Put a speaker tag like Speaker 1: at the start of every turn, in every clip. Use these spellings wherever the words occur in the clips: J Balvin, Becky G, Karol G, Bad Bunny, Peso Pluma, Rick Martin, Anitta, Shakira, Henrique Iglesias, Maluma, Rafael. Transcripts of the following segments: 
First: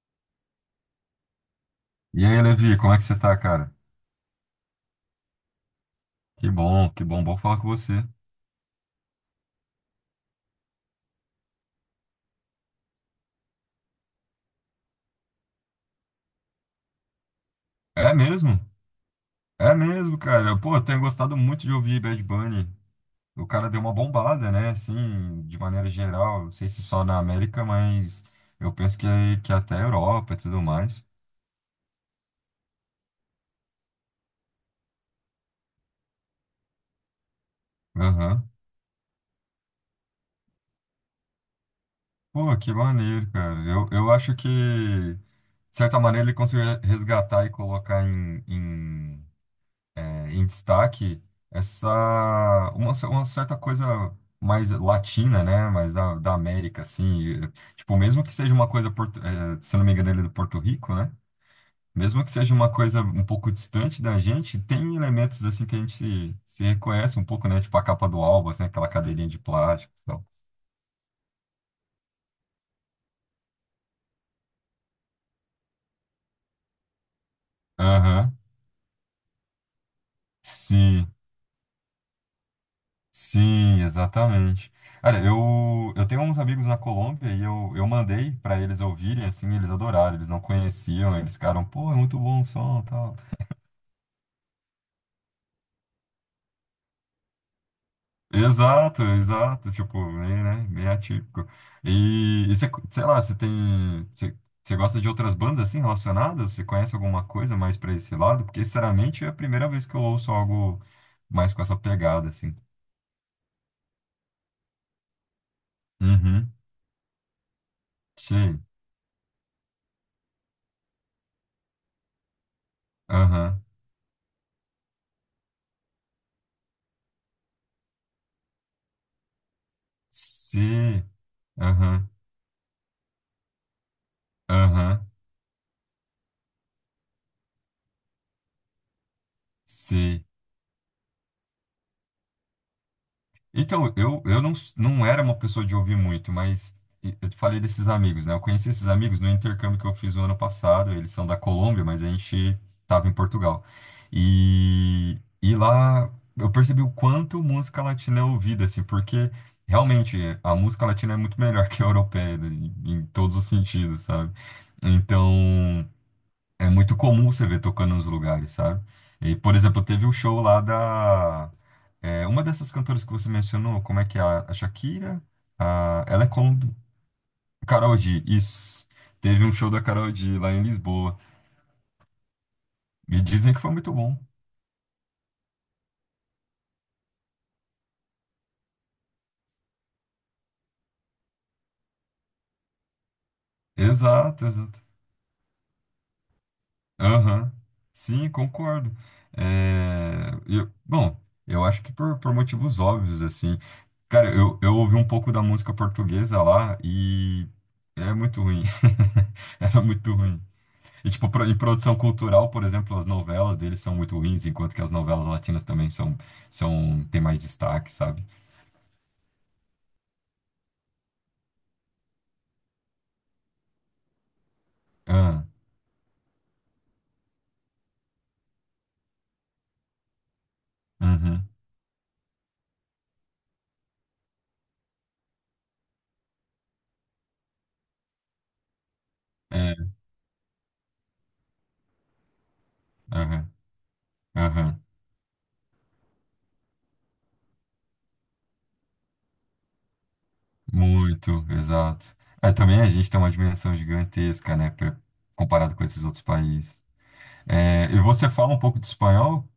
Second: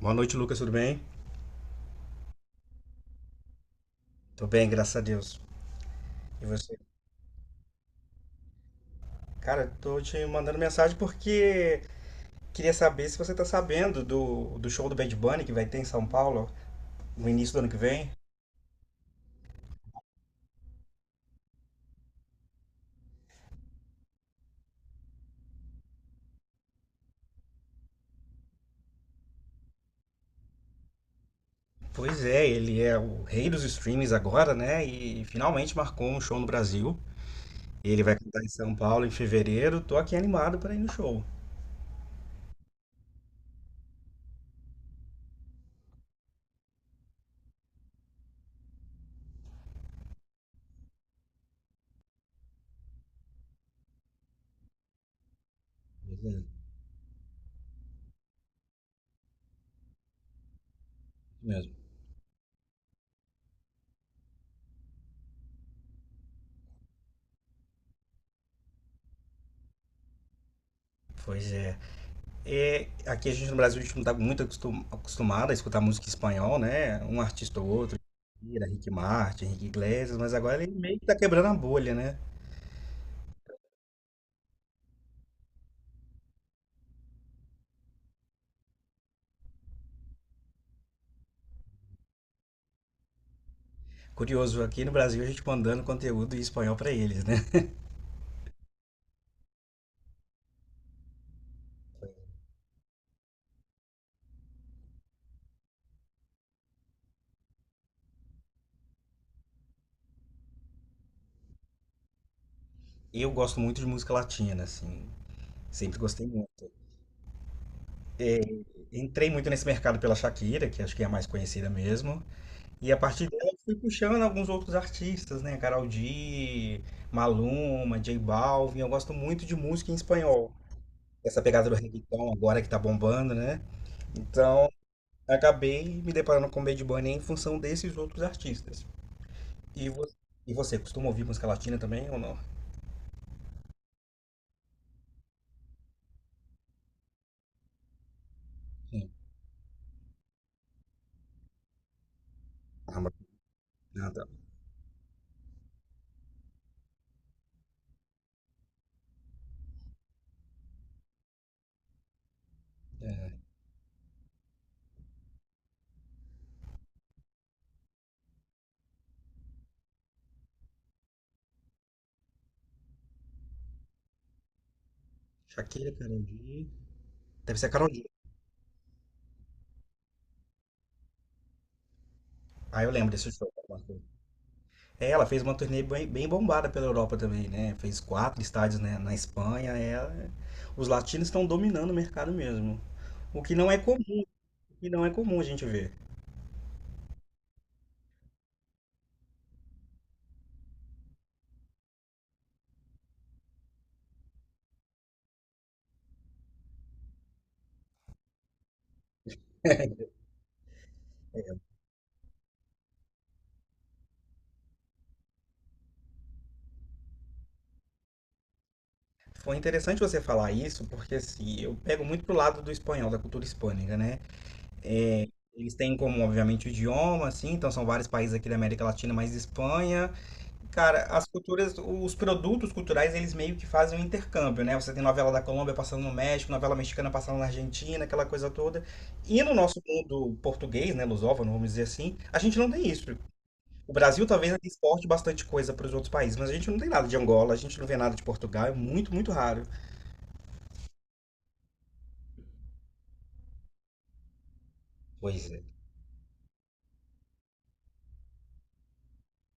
Speaker 1: Boa noite, Lucas, tudo bem?
Speaker 2: E aí, Levi, como é que você tá, cara?
Speaker 1: Tô bem, graças a Deus. E você?
Speaker 2: Que bom, bom falar com você.
Speaker 1: Cara, tô te mandando mensagem porque queria saber se você tá sabendo do show do Bad Bunny que vai ter em São Paulo no início do ano que vem.
Speaker 2: É mesmo? É mesmo, cara. Pô, eu tenho gostado muito de ouvir Bad Bunny. O cara deu uma bombada, né? Assim, de maneira geral. Não sei se só na América, mas eu penso que até a Europa e tudo mais.
Speaker 1: Pois é, ele é o rei dos streams agora, né? E finalmente marcou um show no Brasil. Ele vai cantar em
Speaker 2: Aham.
Speaker 1: São Paulo em fevereiro. Tô aqui animado para ir no show.
Speaker 2: Pô, que maneiro, cara. Eu acho de certa maneira, ele conseguiu resgatar e colocar em eh, em destaque essa uma, uma certa coisa mais latina, né? Mais
Speaker 1: Pois
Speaker 2: da
Speaker 1: é,
Speaker 2: América, assim. E, tipo, mesmo que seja uma coisa, se eu não me engano, ele é do Porto Rico,
Speaker 1: isso
Speaker 2: né?
Speaker 1: mesmo.
Speaker 2: Mesmo que seja uma coisa um pouco distante da gente, tem elementos assim que a gente se reconhece um pouco, né? Tipo a capa do álbum, assim, aquela cadeirinha de plástico e tal.
Speaker 1: Pois é. É, aqui a gente no Brasil a gente não está acostumado a escutar música em espanhol, né? Um artista ou outro,
Speaker 2: Aham,
Speaker 1: Shakira, Rick Martin, Henrique Iglesias, mas agora ele meio que
Speaker 2: sim.
Speaker 1: tá quebrando a bolha, né?
Speaker 2: Sim, exatamente. Olha, eu tenho uns amigos na Colômbia e eu mandei para eles ouvirem, assim, eles adoraram, eles não conheciam, eles ficaram, pô, é muito bom o som, tal.
Speaker 1: Curioso, aqui no Brasil a gente mandando conteúdo em espanhol para eles, né?
Speaker 2: Exato, exato, tipo, bem, né, bem atípico. E você, sei lá, você tem, você, você gosta de outras bandas, assim, relacionadas? Você conhece alguma coisa mais para esse lado? Porque, sinceramente, é a primeira vez que eu ouço algo mais com essa pegada, assim.
Speaker 1: Eu gosto muito de música latina, assim, sempre gostei
Speaker 2: Uhum,
Speaker 1: muito. É,
Speaker 2: sim,
Speaker 1: entrei muito nesse mercado pela Shakira, que acho que é a mais conhecida mesmo, e a partir dela eu
Speaker 2: aham,
Speaker 1: fui puxando alguns outros artistas, né? Karol G, Maluma, J Balvin, eu gosto muito de música em espanhol.
Speaker 2: sim,
Speaker 1: Essa pegada do
Speaker 2: aham.
Speaker 1: reggaeton agora que tá bombando, né? Então,
Speaker 2: Aham.
Speaker 1: acabei me deparando com o Bad Bunny em função desses outros artistas. E você,
Speaker 2: Sim.
Speaker 1: e você costuma ouvir música latina também ou não?
Speaker 2: Então, eu não, não era uma pessoa de ouvir muito, mas eu te falei desses amigos, né? Eu conheci esses
Speaker 1: Sim.
Speaker 2: amigos no intercâmbio que eu fiz o ano passado. Eles são da Colômbia, mas a gente
Speaker 1: Ah,
Speaker 2: estava
Speaker 1: mas
Speaker 2: em Portugal.
Speaker 1: nada.
Speaker 2: E lá eu percebi o quanto música latina é ouvida, assim, porque realmente a música latina é muito melhor que a europeia, né? Em, em todos
Speaker 1: É,
Speaker 2: os sentidos, sabe? Então, é muito comum você ver tocando nos lugares, sabe? E, por exemplo, teve o show lá da, é, uma dessas cantoras que você mencionou, como é que é? A Shakira?
Speaker 1: Shakira,
Speaker 2: A,
Speaker 1: Karol
Speaker 2: ela é como
Speaker 1: G. Deve ser a Karol
Speaker 2: Karol
Speaker 1: G.
Speaker 2: G, isso. Teve um show da Karol G lá em Lisboa.
Speaker 1: Ah, eu lembro
Speaker 2: E
Speaker 1: desse show.
Speaker 2: dizem que foi muito bom.
Speaker 1: É, ela fez uma turnê bem, bem bombada pela Europa também, né? Fez quatro estádios, né, na Espanha. Ela... Os latinos estão dominando o mercado mesmo. O que não é comum,
Speaker 2: Exato, exato.
Speaker 1: e não é comum a gente ver.
Speaker 2: Aham. Sim, concordo. É, bom, eu acho que por motivos óbvios, assim. Cara, eu ouvi um pouco da música portuguesa lá e é muito ruim. Era muito ruim. E, tipo, em produção cultural, por exemplo, as novelas deles são muito ruins, enquanto que as novelas latinas também têm mais destaque, sabe?
Speaker 1: Foi interessante você falar isso, porque assim, eu pego muito pro lado do espanhol, da cultura hispânica, né? É,
Speaker 2: Ah,
Speaker 1: eles têm como, obviamente, o idioma, assim, então são vários países aqui da América Latina, mas Espanha. Cara, as
Speaker 2: uhum,
Speaker 1: culturas, os produtos culturais, eles meio que fazem um intercâmbio, né? Você tem novela da Colômbia passando no México, novela mexicana passando na Argentina, aquela coisa toda. E no nosso
Speaker 2: é,
Speaker 1: mundo português, né, lusófono, vamos dizer assim, a gente não tem isso.
Speaker 2: aham,
Speaker 1: O Brasil talvez ainda
Speaker 2: aham.
Speaker 1: exporte bastante coisa para os outros países, mas a gente não tem nada de Angola, a gente não vê nada de Portugal, é muito, muito raro.
Speaker 2: Muito, exato. É, também a gente tem uma dimensão gigantesca, né,
Speaker 1: Pois é.
Speaker 2: comparado com esses outros países. É, e você fala um pouco de espanhol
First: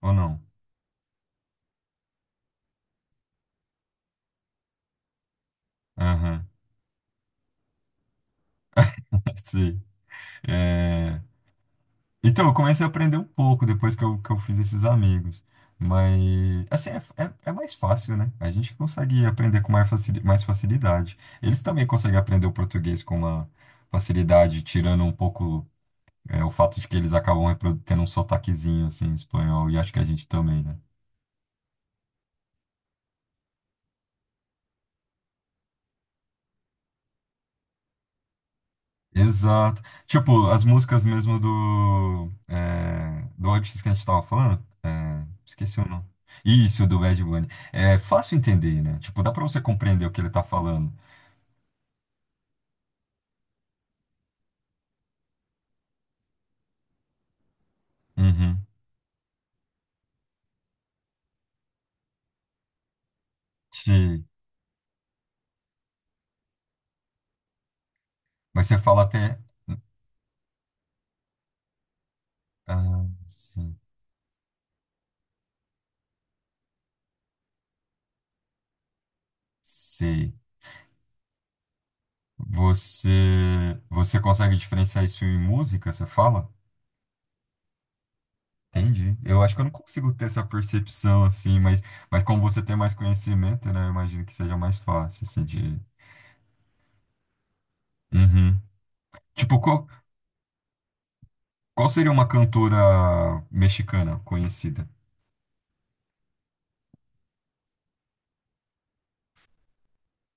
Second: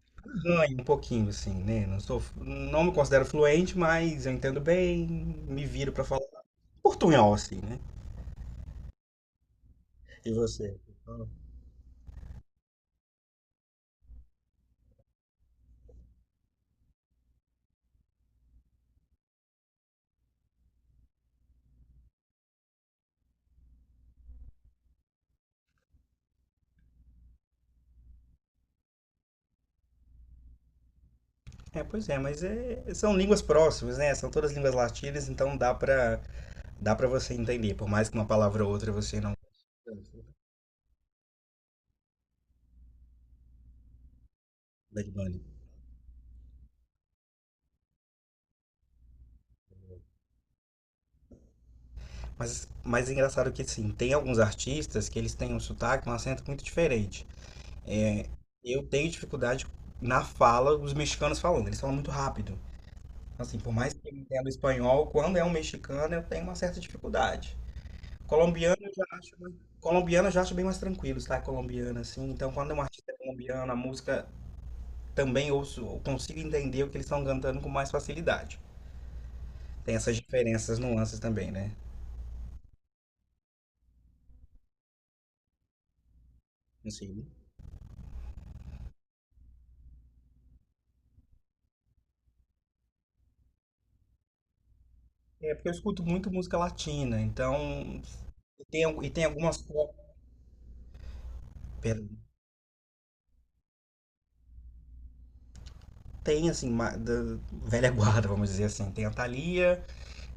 Speaker 2: ou não?
Speaker 1: Ganho um pouquinho, assim, né? Não me considero fluente, mas eu entendo bem, me viro pra falar
Speaker 2: Aham,
Speaker 1: portunhol, assim, né?
Speaker 2: sim.
Speaker 1: E você?
Speaker 2: É, então, eu comecei a aprender um pouco depois que que eu fiz esses amigos. Mas, assim, é mais fácil, né? A gente consegue aprender com mais mais facilidade. Eles também conseguem aprender o português com uma facilidade, tirando um pouco, é, o fato de que eles acabam tendo um sotaquezinho, assim, espanhol. E acho que a gente também, né?
Speaker 1: É, pois é, mas são línguas próximas, né? São todas línguas latinas, então dá pra você entender, por mais que uma palavra ou outra você não.
Speaker 2: Exato. Tipo, as músicas mesmo do, é, do artista que a gente tava falando,
Speaker 1: Bad
Speaker 2: é,
Speaker 1: Bunny.
Speaker 2: esqueci o nome. Isso, do Bad Bunny. É fácil entender, né? Tipo, dá pra você compreender o que ele tá falando.
Speaker 1: Mas, mais engraçado que, sim tem alguns artistas que eles têm um sotaque, um acento muito diferente. É,
Speaker 2: Uhum.
Speaker 1: eu tenho dificuldade na fala, os mexicanos falando, eles falam muito rápido. Assim, por mais que eu
Speaker 2: Sim.
Speaker 1: entenda o espanhol, quando é um mexicano eu tenho uma certa dificuldade.
Speaker 2: Mas
Speaker 1: Colombiano
Speaker 2: você
Speaker 1: eu
Speaker 2: fala
Speaker 1: já acho,
Speaker 2: até.
Speaker 1: mais- Colombiano eu já acho bem mais tranquilo, tá? Colombiano, assim. Então, quando é um
Speaker 2: Ah,
Speaker 1: artista colombiano, a
Speaker 2: sim.
Speaker 1: música também ouço, eu consigo entender o que eles estão cantando com mais facilidade. Tem essas
Speaker 2: Sei.
Speaker 1: diferenças, nuances também, né?
Speaker 2: Você, você consegue diferenciar isso em música, você fala?
Speaker 1: Não.
Speaker 2: Entendi. Eu acho que eu não consigo ter essa percepção, assim, mas como você tem mais conhecimento, né? Eu imagino que seja mais fácil, assim,
Speaker 1: É porque eu
Speaker 2: de.
Speaker 1: escuto muito música latina, então.
Speaker 2: Uhum.
Speaker 1: E tem, al- e tem algumas.
Speaker 2: Tipo, qual,
Speaker 1: Co-
Speaker 2: qual
Speaker 1: Pera,
Speaker 2: seria uma cantora mexicana conhecida?
Speaker 1: da velha guarda, vamos dizer assim. Tem a Thalia.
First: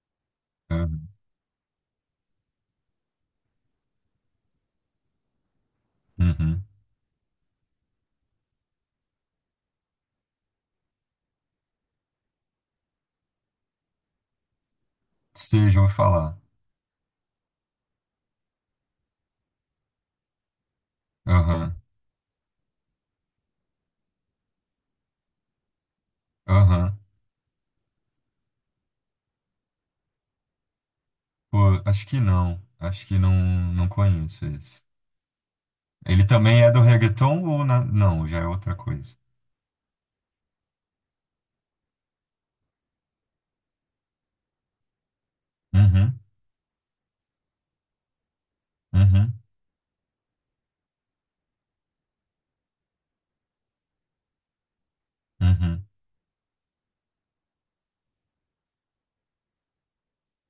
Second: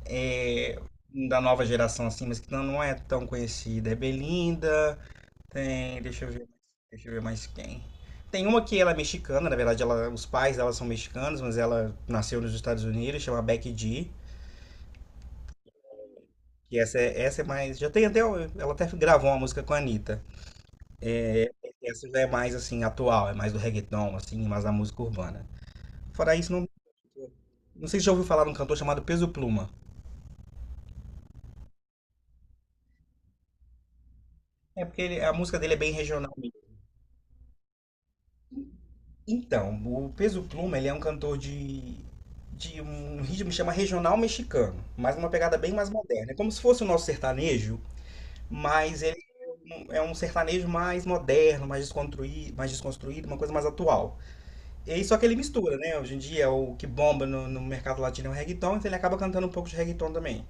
Speaker 1: É,
Speaker 2: Ah,
Speaker 1: da nova geração, assim, mas que não, não é tão conhecida. É Belinda, tem. Deixa eu ver.
Speaker 2: uhum.
Speaker 1: Deixa eu ver mais quem. Tem uma que ela é mexicana, na verdade, ela, os pais dela são mexicanos, mas ela nasceu nos Estados Unidos, chama Becky G.
Speaker 2: Você já ouviu falar?
Speaker 1: E essa é mais. Já tem até. Ela até gravou uma música com a Anitta.
Speaker 2: Aham,
Speaker 1: Essa já é mais assim, atual, é mais do reggaeton, assim, mais da música urbana. Fora isso, não.
Speaker 2: aham.
Speaker 1: Não sei se já ouviu falar de um cantor chamado Peso Pluma.
Speaker 2: Pô, acho que não. Acho que não, não conheço esse.
Speaker 1: É porque a música dele é bem
Speaker 2: Ele
Speaker 1: regional.
Speaker 2: também é do reggaeton ou não? Já é outra coisa.
Speaker 1: Então, o Peso Pluma, ele é um cantor de um ritmo que chama regional mexicano, mas uma pegada bem mais
Speaker 2: Uhum,
Speaker 1: moderna. É como se fosse o nosso sertanejo, mas ele
Speaker 2: uhum,
Speaker 1: é um sertanejo mais moderno, mais desconstruído, uma coisa mais atual. E só que ele mistura,
Speaker 2: uhum.
Speaker 1: né? Hoje em dia o que bomba no mercado latino é o reggaeton, então ele acaba cantando um pouco de reggaeton também.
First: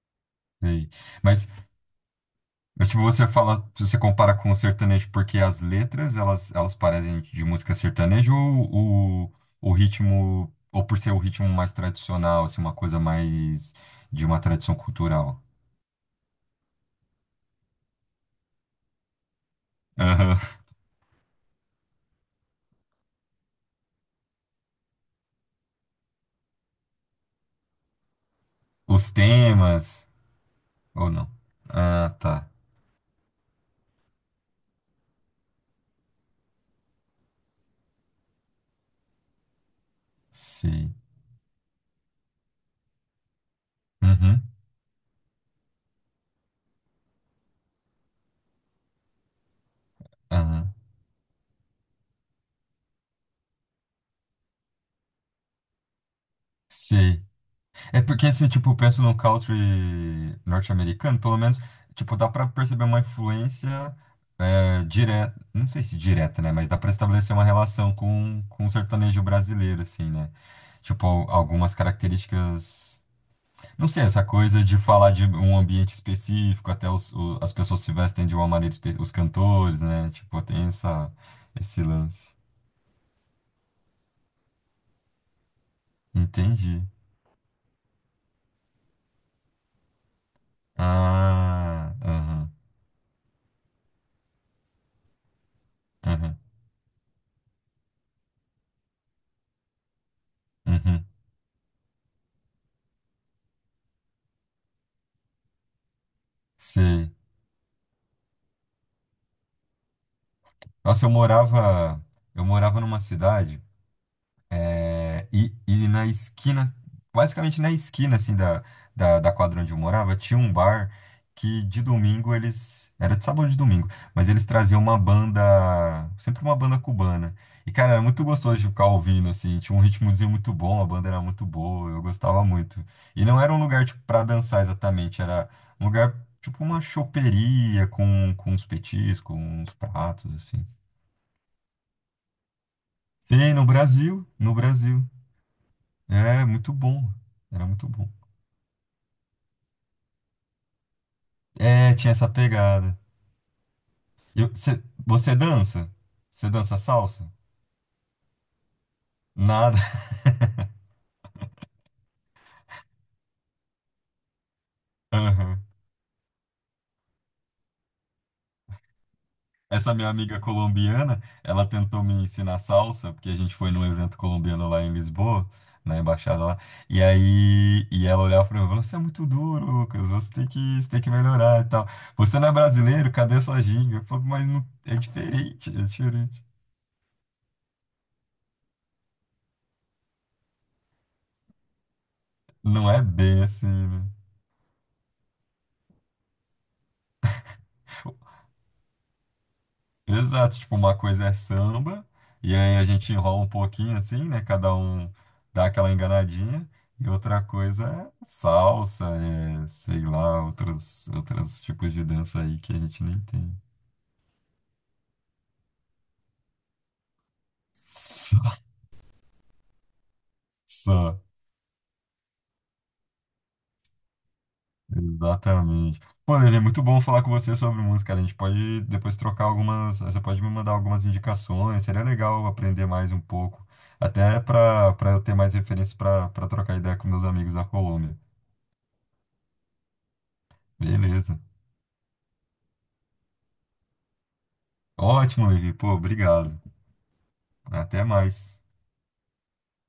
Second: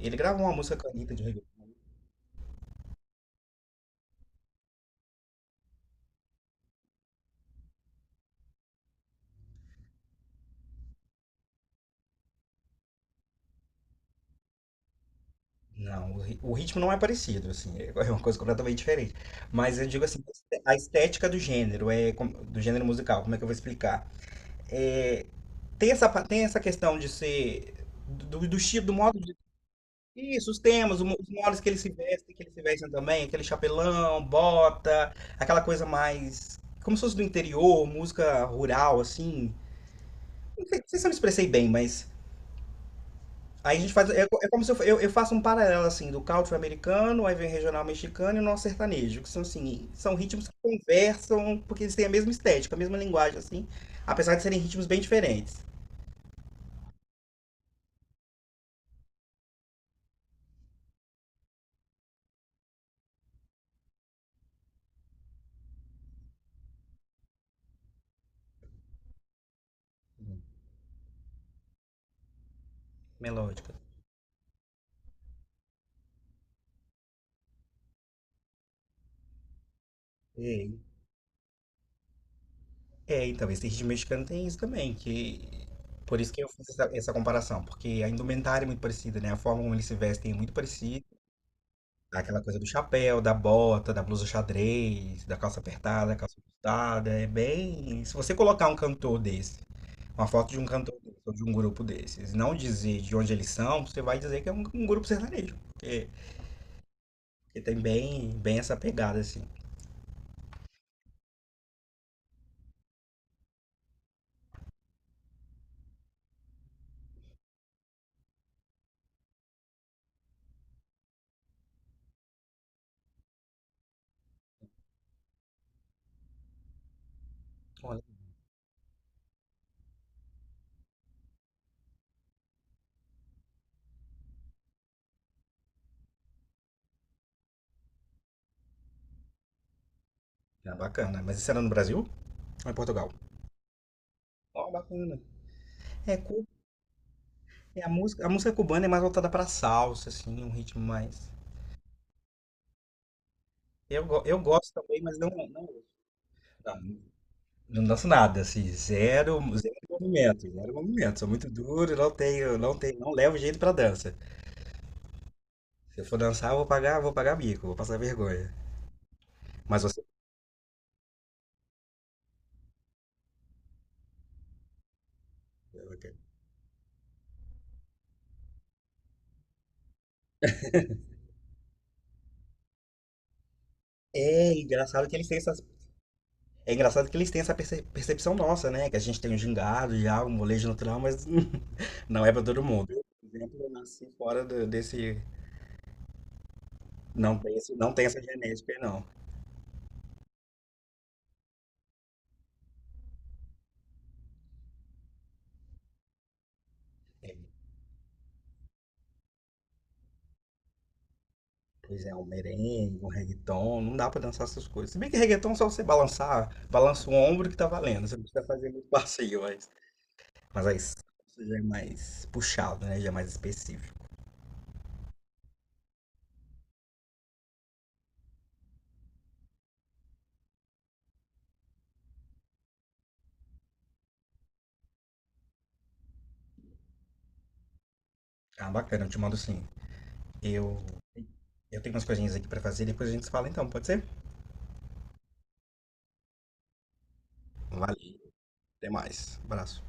Speaker 1: Ele gravou uma música com
Speaker 2: Sei.
Speaker 1: a Anitta de.
Speaker 2: Mas Mas, tipo, você fala, você compara com o sertanejo porque as letras, elas parecem de música sertaneja ou o ritmo, ou por ser o ritmo mais tradicional, assim, uma coisa mais de uma tradição cultural?
Speaker 1: Não, o ritmo não é parecido, assim, é uma coisa completamente diferente. Mas eu digo assim,
Speaker 2: Aham.
Speaker 1: a estética do gênero, do gênero musical, como é que eu vou explicar? É, tem essa questão de ser do estilo, do
Speaker 2: Os
Speaker 1: modo de.
Speaker 2: temas,
Speaker 1: Isso, os temas,
Speaker 2: ou
Speaker 1: os
Speaker 2: não?
Speaker 1: modos
Speaker 2: Ah,
Speaker 1: que
Speaker 2: tá.
Speaker 1: eles se vestem também, aquele chapelão, bota, aquela coisa mais. Como se fosse do interior, música rural, assim. Não sei, não
Speaker 2: Sei.
Speaker 1: sei se eu me expressei bem, mas. Aí a gente faz. É,
Speaker 2: Uhum.
Speaker 1: é como se eu faço um paralelo assim do country americano, aí vem regional mexicano e o nosso sertanejo, que são assim, são ritmos que
Speaker 2: Aham.
Speaker 1: conversam, porque eles têm a mesma estética, a mesma linguagem, assim, apesar de serem ritmos bem diferentes,
Speaker 2: Sei. É porque, assim, tipo, eu penso no country norte-americano, pelo menos, tipo, dá pra perceber uma influência direta, não sei se direta, né? Mas dá pra estabelecer uma relação com o sertanejo brasileiro, assim, né? Tipo, algumas características.
Speaker 1: melódicas.
Speaker 2: Não sei, essa coisa de falar de um ambiente específico, até os, as pessoas se vestem de uma maneira, os cantores, né? Tipo, tem
Speaker 1: É,
Speaker 2: essa, esse lance.
Speaker 1: é, então, esse ritmo mexicano tem isso também, que. Por isso que eu fiz
Speaker 2: Entendi.
Speaker 1: essa comparação, porque a indumentária é muito parecida, né? A forma como eles se vestem é muito parecida.
Speaker 2: Ah,
Speaker 1: Aquela
Speaker 2: aham,
Speaker 1: coisa do chapéu, da bota, da blusa xadrez, da calça apertada, da calça
Speaker 2: aham,
Speaker 1: ajustada, é bem. Se você colocar um cantor desse. Uma foto de um cantor
Speaker 2: uhum,
Speaker 1: desse, ou de um grupo desses, e não dizer de onde eles são, você vai dizer que é um grupo sertanejo. Porque,
Speaker 2: sei.
Speaker 1: porque tem bem, bem essa pegada, assim.
Speaker 2: Nossa, eu morava numa cidade. É, e na esquina, basicamente na esquina assim da, da quadra onde eu morava, tinha um bar que de domingo eles. Era de sábado ou de domingo, mas eles traziam uma banda. Sempre uma banda cubana. E, cara,
Speaker 1: Olha,
Speaker 2: era muito gostoso de ficar ouvindo, assim, tinha um ritmozinho muito bom, a banda era muito boa, eu gostava muito. E não era um lugar, tipo, pra dançar exatamente, era um lugar, tipo, uma choperia com uns petiscos, uns pratos, assim.
Speaker 1: é bacana. Mas isso era no Brasil ou em Portugal?
Speaker 2: Tem no Brasil, no
Speaker 1: Ó,
Speaker 2: Brasil.
Speaker 1: bacana. É,
Speaker 2: É,
Speaker 1: cu-
Speaker 2: muito bom. Era
Speaker 1: é
Speaker 2: muito bom.
Speaker 1: a música cubana é mais voltada pra salsa, assim, um ritmo mais.
Speaker 2: É, tinha essa pegada.
Speaker 1: Eu gosto também, mas
Speaker 2: Você dança? Você dança
Speaker 1: não,
Speaker 2: salsa?
Speaker 1: não danço nada, assim, zero, zero
Speaker 2: Nada.
Speaker 1: movimento, zero movimento. Sou muito duro, não tenho, não levo jeito pra dança.
Speaker 2: Aham.
Speaker 1: Se eu for dançar, vou pagar mico, vou passar vergonha. Mas
Speaker 2: Essa minha amiga colombiana, ela tentou me ensinar salsa, porque a gente foi num evento colombiano lá em Lisboa, na embaixada lá. E aí, e ela olhava pra mim e falou: você é muito duro, Lucas. Você tem que melhorar e tal. Você não é brasileiro? Cadê sua ginga? Eu falei, mas
Speaker 1: é
Speaker 2: é
Speaker 1: engraçado que eles têm essas...
Speaker 2: diferente, é diferente.
Speaker 1: É engraçado que eles têm percepção nossa, né? Que a gente tem um gingado já, um molejo natural, mas não é pra todo
Speaker 2: Não
Speaker 1: mundo.
Speaker 2: é
Speaker 1: Eu, por
Speaker 2: bem
Speaker 1: exemplo,
Speaker 2: assim,
Speaker 1: eu
Speaker 2: né?
Speaker 1: nasci desse... Não tem, não tem essa genética, aí, não.
Speaker 2: Exato, tipo, uma coisa é samba, e aí a gente enrola um pouquinho assim, né? Cada um dá aquela enganadinha, e
Speaker 1: É,
Speaker 2: outra coisa é salsa, é, sei lá, outros, outros tipos de
Speaker 1: pois é, um
Speaker 2: dança aí que a
Speaker 1: merengue,
Speaker 2: gente
Speaker 1: um
Speaker 2: nem tem.
Speaker 1: reggaeton, não dá pra dançar essas coisas. Se bem que reggaeton é só você balançar, balança o ombro que tá valendo. Você não
Speaker 2: Só,
Speaker 1: precisa fazer muito passeio, mas... Mas aí, isso
Speaker 2: só,
Speaker 1: já é mais puxado, né? Já é mais específico.
Speaker 2: exatamente. Pô, Lelê, muito bom falar com você sobre música, cara. A gente pode depois trocar algumas, você pode me mandar algumas indicações, seria legal aprender mais um pouco, até para eu ter mais referência para trocar ideia com meus amigos da Colômbia.
Speaker 1: Ah, bacana, eu te mando sim. Eu,
Speaker 2: Beleza.
Speaker 1: eu tenho umas coisinhas aqui pra fazer, depois a gente se fala então, pode ser?
Speaker 2: Ótimo, Levi. Pô, obrigado.
Speaker 1: Valeu,
Speaker 2: Até mais.
Speaker 1: até mais. Abraço.